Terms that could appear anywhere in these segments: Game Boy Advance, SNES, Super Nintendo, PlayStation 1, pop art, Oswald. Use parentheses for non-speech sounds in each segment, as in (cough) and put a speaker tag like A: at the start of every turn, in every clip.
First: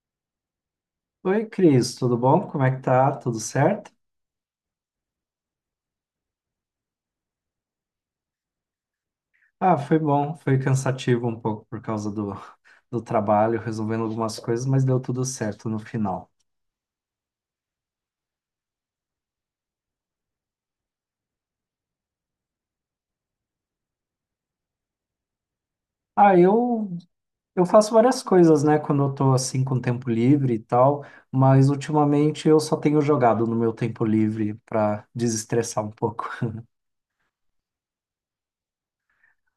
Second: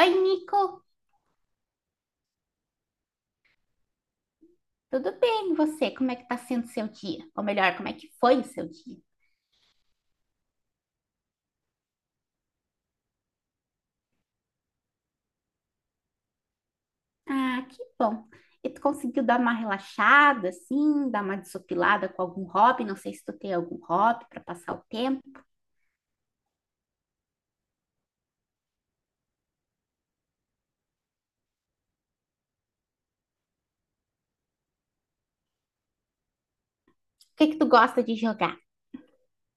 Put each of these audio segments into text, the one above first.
A: Oi, Nico,
B: Oi, Cris, tudo bom? Como é que tá? Tudo certo?
A: tudo bem? E você? Como é que tá sendo seu dia? Ou melhor, como é que foi o seu dia?
B: Ah, foi bom, foi cansativo um pouco por causa do trabalho, resolvendo algumas coisas, mas deu tudo certo no final.
A: Ah, que bom. E tu conseguiu dar uma relaxada, assim, dar uma desopilada com algum hobby? Não sei se tu tem algum hobby para passar o tempo.
B: Ah, eu, eu faço várias coisas, né, quando eu tô assim com tempo livre e tal, mas ultimamente eu só tenho jogado no meu tempo livre para desestressar um pouco.
A: O que é que tu gosta de jogar?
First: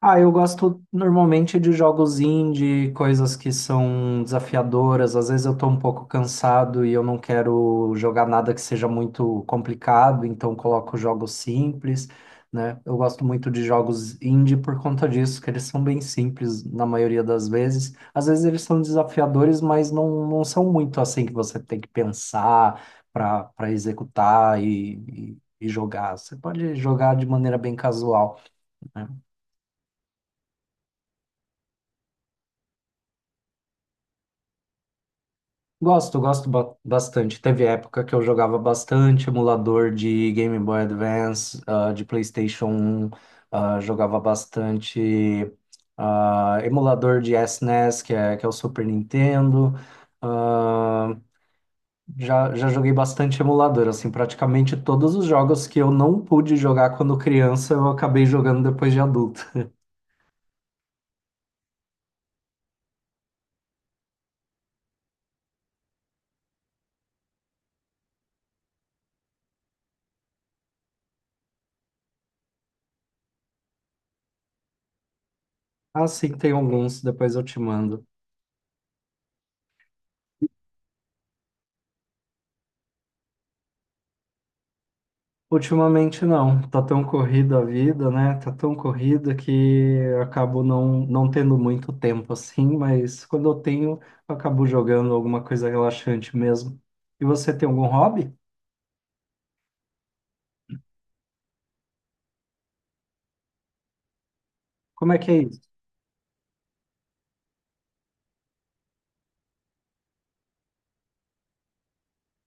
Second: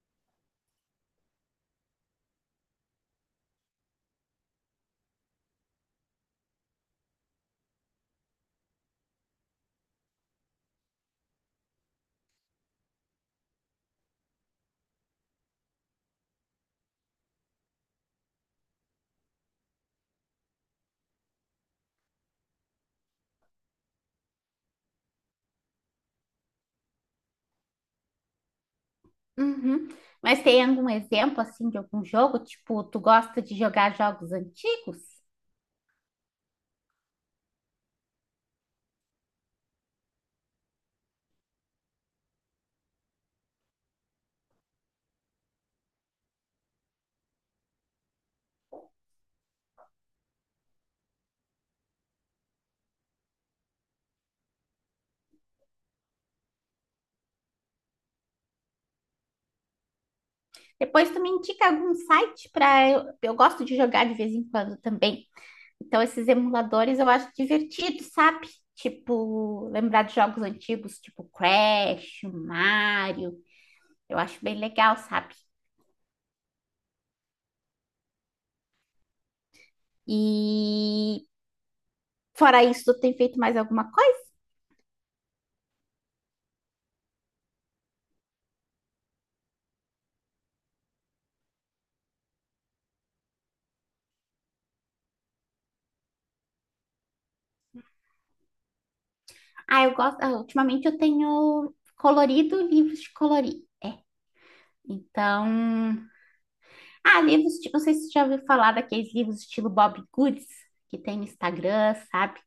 B: Ah, eu gosto normalmente de jogos indie, coisas que são desafiadoras. Às vezes eu tô um pouco cansado e eu não quero jogar nada que seja muito complicado, então coloco jogos simples, né? Eu gosto muito de jogos indie por conta disso, que eles são bem simples na maioria das vezes. Às vezes eles são desafiadores, mas não, não são muito assim que você tem que pensar para executar e jogar. Você pode jogar de maneira bem casual, né?
A: Uhum. Mas tem algum exemplo assim de algum jogo? Tipo, tu gosta de jogar jogos antigos?
B: Gosto, gosto bastante. Teve época que eu jogava bastante emulador de Game Boy Advance, de PlayStation 1, jogava bastante emulador de SNES, que é o Super Nintendo. Ah, já joguei bastante emulador, assim, praticamente todos os jogos que eu não pude jogar quando criança, eu acabei jogando depois de adulto.
A: Depois tu me indica algum site para eu gosto de jogar de vez em quando também. Então esses emuladores eu acho divertido, sabe? Tipo, lembrar de jogos antigos, tipo Crash, Mario, eu acho bem legal, sabe?
B: Ah, sim, tem alguns, depois eu te mando.
A: E fora isso, tu tem feito mais alguma coisa?
B: Ultimamente não, tá tão corrida a vida, né? Tá tão corrida que eu acabo não, não tendo muito tempo assim, mas quando eu tenho, eu acabo jogando alguma coisa relaxante mesmo. E você tem algum hobby?
A: Ah, eu gosto, ah, ultimamente eu tenho colorido livros de colorir.
B: Como é que é
A: Então,
B: isso?
A: ah, livros, tipo, não sei se você já ouviu falar daqueles livros estilo Bob Goods, que tem no Instagram, sabe?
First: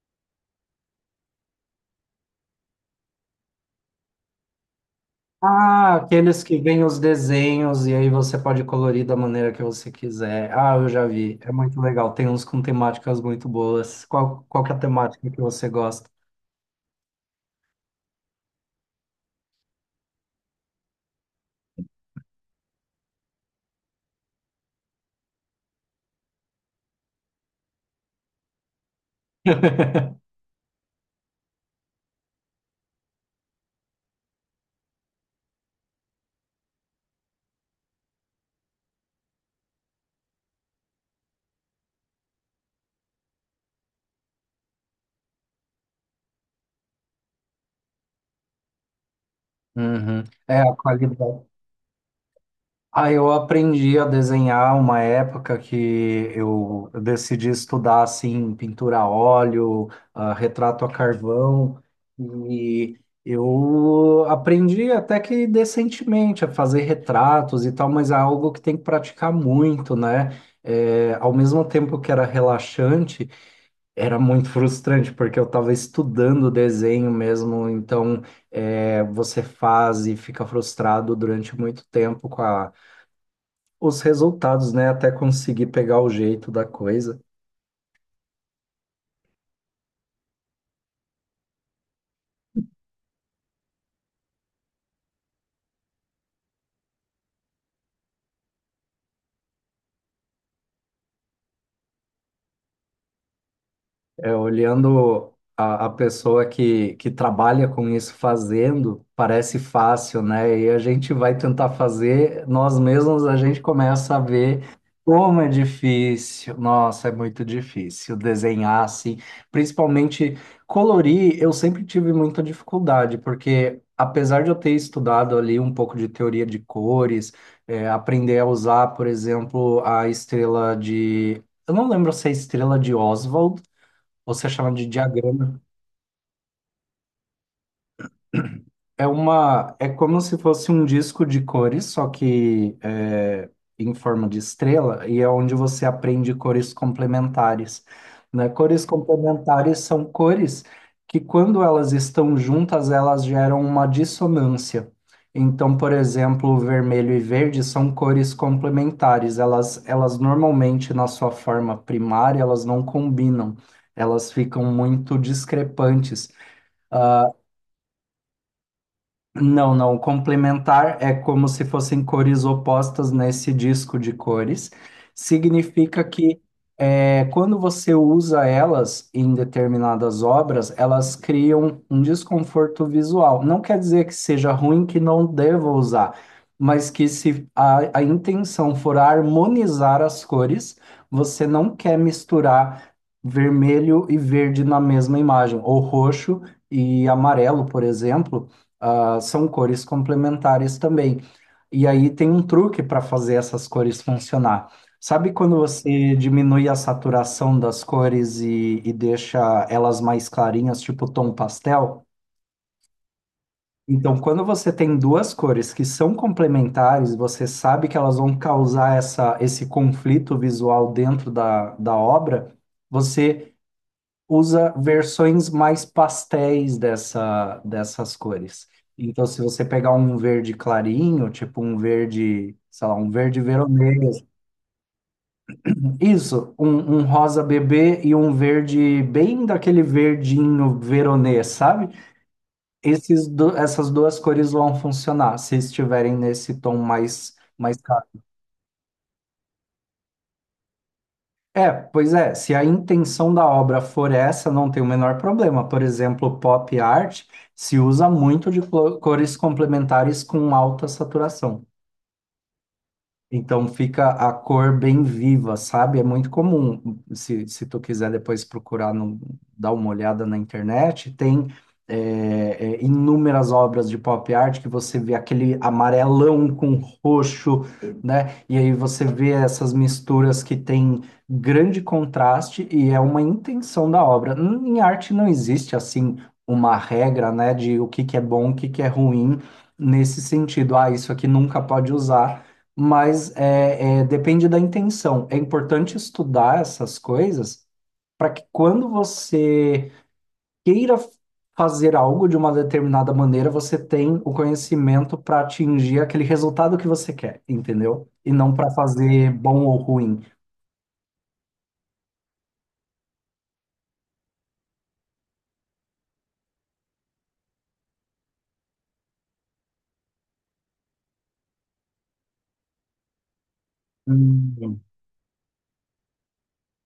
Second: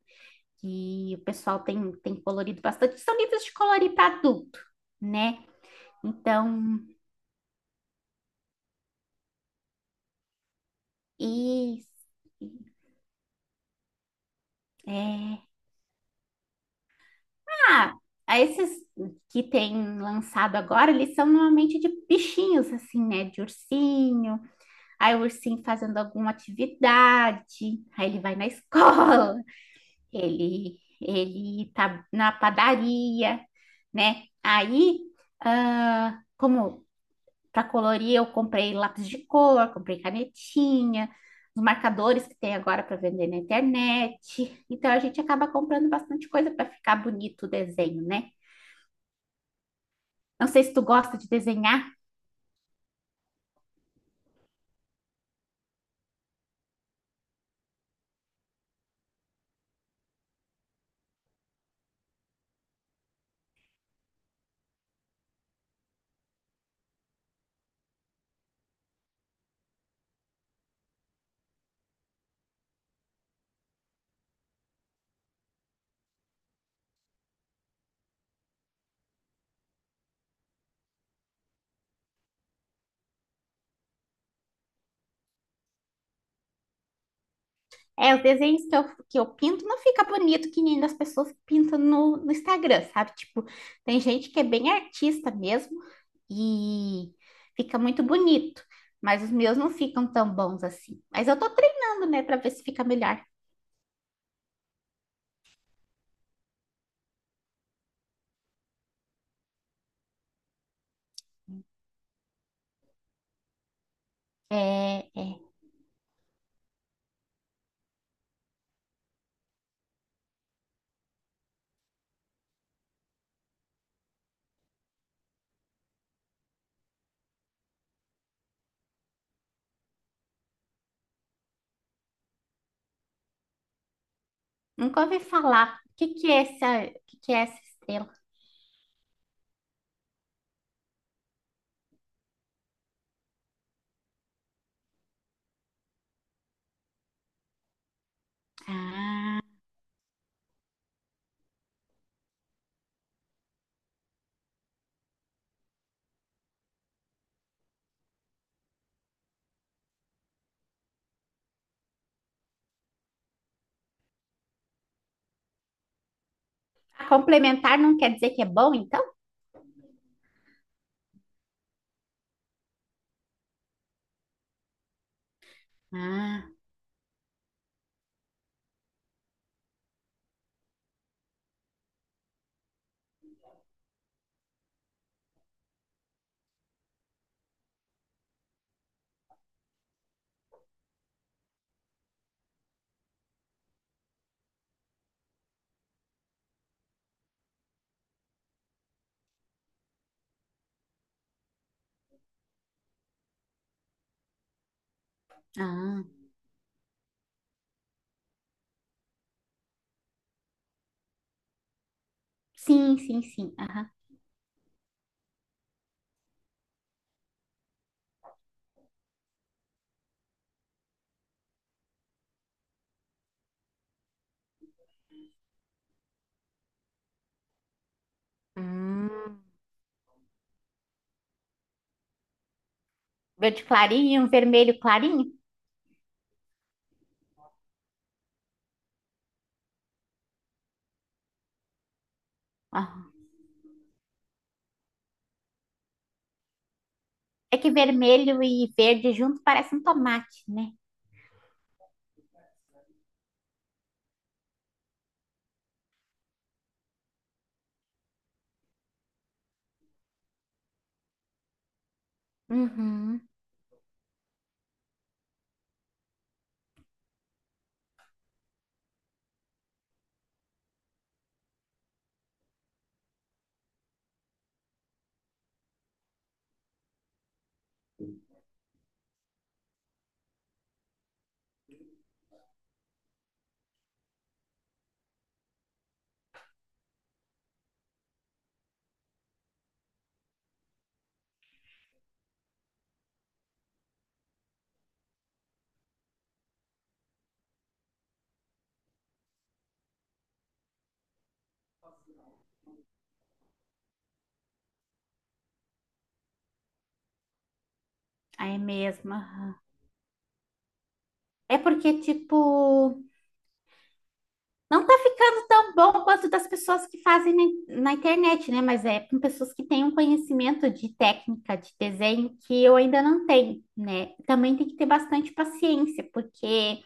A: Que o pessoal tem colorido bastante. São livros de colorir para adulto, né?
B: Ah, aqueles que
A: Então,
B: vêm os desenhos e aí você pode colorir da maneira que você quiser. Ah, eu já vi, é muito
A: e
B: legal. Tem uns com temáticas muito boas. Qual, qual que é a temática que
A: é,
B: você gosta?
A: ah, ah, esses que tem lançado agora, eles são normalmente de bichinhos, assim, né? De ursinho, aí o ursinho fazendo alguma atividade, aí ele vai na (laughs) escola,
B: (laughs)
A: ele tá na padaria, né? Aí, ah, como para colorir, eu comprei lápis de cor, comprei canetinha, os marcadores que tem agora para vender na internet. Então a gente acaba comprando bastante coisa para ficar bonito o desenho, né?
B: Uhum.
A: Não
B: É
A: sei se
B: a
A: tu gosta de
B: qualidade.
A: desenhar.
B: Ah, eu aprendi a desenhar uma época que eu decidi estudar assim pintura a óleo, ah, retrato a carvão e eu aprendi até que decentemente a fazer retratos e tal, mas é algo que tem que praticar muito, né? É, ao mesmo tempo que era relaxante, era muito (laughs) frustrante porque eu estava estudando desenho mesmo, então é, você faz e fica frustrado durante muito tempo com a os resultados, né? Até conseguir pegar o jeito da coisa.
A: É, os desenhos que eu pinto não fica bonito que nem das pessoas que pintam no Instagram, sabe? Tipo, tem gente que é bem artista mesmo e fica muito bonito, mas os meus não ficam tão bons assim. Mas eu tô treinando, né, pra ver se fica melhor.
B: É, olhando a pessoa que trabalha com isso fazendo, parece fácil, né? E a gente vai tentar fazer, nós mesmos, a gente começa a ver
A: É, é.
B: como é difícil. Nossa, é muito difícil desenhar assim, principalmente colorir. Eu sempre tive muita dificuldade, porque apesar de eu ter estudado ali um pouco de teoria de cores, é, aprender a usar, por exemplo, a estrela de. Eu não lembro se é a estrela de Oswald você chama de
A: Nunca ouvi
B: diagrama.
A: falar. O que que é essa, o que que é essa estrela?
B: É como se fosse um disco de cores, em forma de estrela, e é onde você aprende cores complementares, né? Cores
A: Ah,
B: complementares são cores que, quando elas estão juntas, elas geram uma dissonância. Então, por exemplo, vermelho e verde são cores complementares. Elas normalmente, na sua forma primária, elas não combinam. Elas ficam muito discrepantes. Ah,
A: complementar não quer dizer que é bom, então?
B: não, não. O complementar é como se fossem cores opostas nesse disco de cores. Significa que
A: Ah,
B: é, quando você usa elas em determinadas obras, elas criam um desconforto visual. Não quer dizer que seja ruim, que não deva usar, mas que se a intenção for harmonizar as cores, você não quer misturar vermelho e verde na mesma imagem, ou roxo e amarelo, por exemplo, ah, são cores complementares também. E aí tem um truque para fazer essas cores funcionar. Sabe quando
A: ah.
B: você diminui a saturação das cores e deixa elas mais clarinhas, tipo tom pastel?
A: Sim, sim, sim. Aham.
B: Então, quando você tem duas cores que são complementares, você sabe que elas vão causar esse conflito visual dentro da obra, você usa versões mais pastéis dessas cores. Então, se
A: Hum.
B: você pegar um verde clarinho, tipo um verde, sei lá, um verde
A: Verde
B: veronês,
A: clarinho, vermelho clarinho?
B: isso, um rosa bebê e um verde bem daquele verdinho veronês, sabe? Essas duas cores vão funcionar se estiverem nesse tom
A: É que
B: mais.
A: vermelho e verde junto parece um tomate, né?
B: É, pois é, se a intenção da obra for essa, não tem o menor problema. Por exemplo, pop art se usa muito de cores complementares com alta saturação.
A: Uhum.
B: Então fica a cor bem viva, sabe? É muito comum, se tu quiser depois procurar, no, dar uma olhada na internet, tem inúmeras obras de pop art que você vê aquele amarelão com roxo, né? E aí você vê essas misturas que tem grande contraste e é uma intenção da obra. Em arte não existe, assim, uma regra, né, de o que que é bom, o que que é ruim, nesse sentido. Ah, isso aqui nunca pode usar, mas é, depende da intenção. É importante estudar essas coisas para que quando você queira fazer algo de uma determinada maneira, você tem o conhecimento para atingir aquele resultado que você quer, entendeu? E não
A: Aí é
B: para
A: mesmo.
B: fazer
A: Aham.
B: bom ou ruim.
A: É porque, tipo, não tá ficando tão bom quanto das pessoas que fazem na internet, né? Mas é com pessoas que têm um conhecimento de técnica de desenho que eu ainda não tenho, né? Também tem que
B: Hum.
A: ter bastante paciência, porque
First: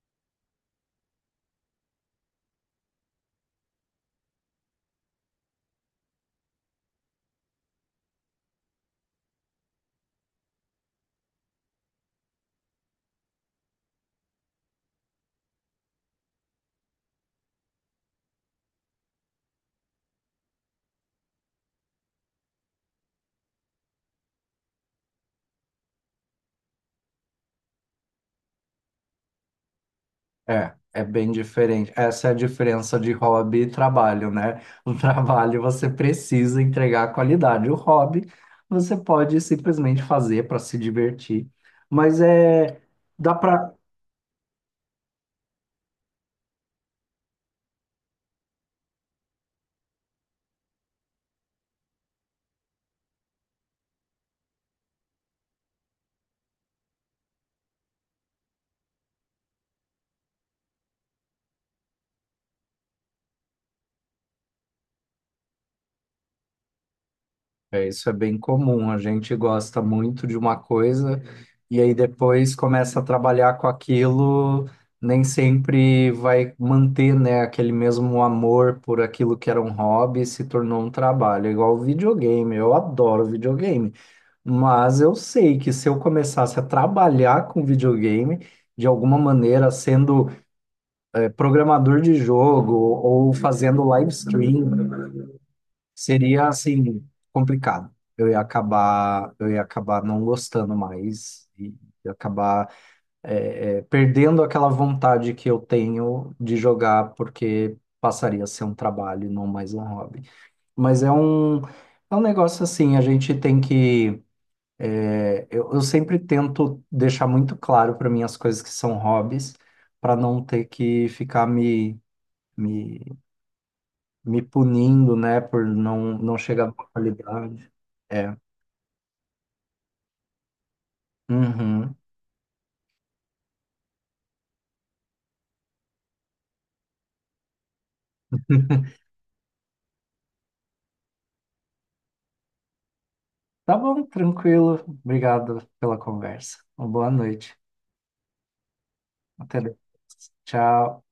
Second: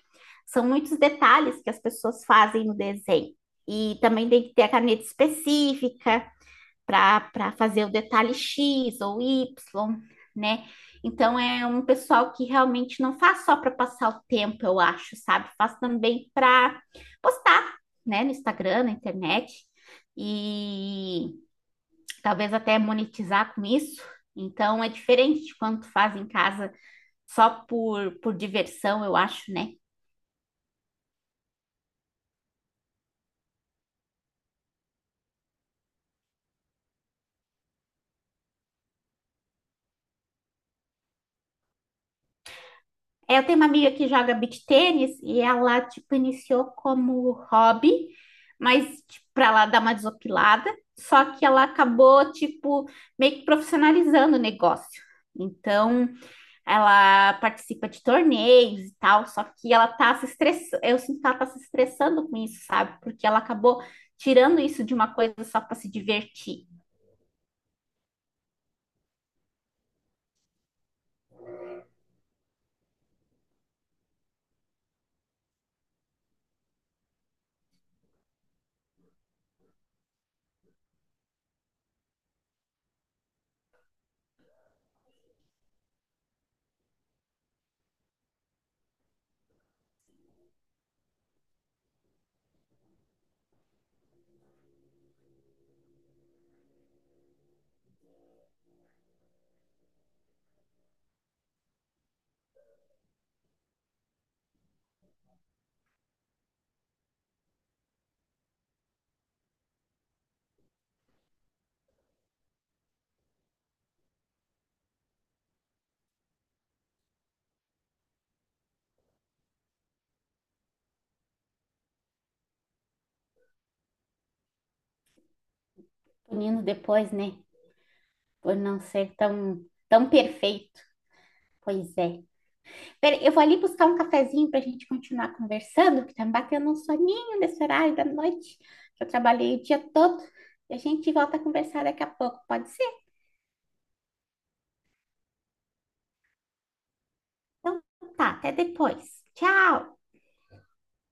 A: são muitos detalhes que as pessoas fazem no desenho. E também tem que ter a caneta específica, para fazer o detalhe X ou Y, né? Então é um pessoal que realmente não faz só para passar o tempo, eu acho, sabe? Faz também para postar, né, no Instagram, na internet e talvez até monetizar com isso. Então é diferente de quando tu faz em casa só por diversão, eu acho, né?
B: É, é bem diferente. Essa é a diferença de hobby e trabalho, né? O (laughs) trabalho você precisa entregar a qualidade. O hobby você pode simplesmente fazer para se divertir. Mas é, dá
A: É, eu tenho uma
B: para.
A: amiga que joga beach tênis e ela, tipo, iniciou como hobby, mas, tipo, pra ela dar uma desopilada, só que ela acabou, tipo, meio que profissionalizando o negócio. Então, ela participa de torneios e tal, só que ela tá se estressando, eu sinto que ela tá se estressando com isso, sabe? Porque ela acabou tirando isso de uma coisa só para se divertir.
B: É, isso é bem comum. A gente gosta muito de uma coisa e aí depois começa a trabalhar com aquilo, nem sempre vai manter, né, aquele mesmo amor por aquilo que era um hobby e se tornou um trabalho. É, igual videogame. Eu adoro videogame. Mas eu sei que se eu começasse a trabalhar com videogame, de alguma maneira, sendo programador de jogo ou fazendo live stream, seria assim complicado. Eu ia acabar não gostando mais e ia acabar perdendo aquela vontade que eu tenho de jogar, porque passaria a ser um trabalho, e não mais um hobby. Mas é um, é um negócio assim, a gente tem que. É, eu sempre tento deixar muito claro para mim as coisas que são hobbies, para não ter que ficar me, me punindo, né, por não, não
A: Punindo
B: chegar na
A: depois, né?
B: qualidade. É.
A: Por não ser tão, tão perfeito.
B: Uhum.
A: Pois é. Peraí, eu vou ali buscar um cafezinho para a gente continuar conversando, que tá me batendo um soninho nesse horário da noite, que eu trabalhei o dia todo. E a gente volta a conversar daqui a pouco, pode ser?
B: Tá bom, tranquilo. Obrigado pela conversa. Uma boa noite.
A: Então tá, até depois.
B: Até depois.
A: Tchau!
B: Tchau.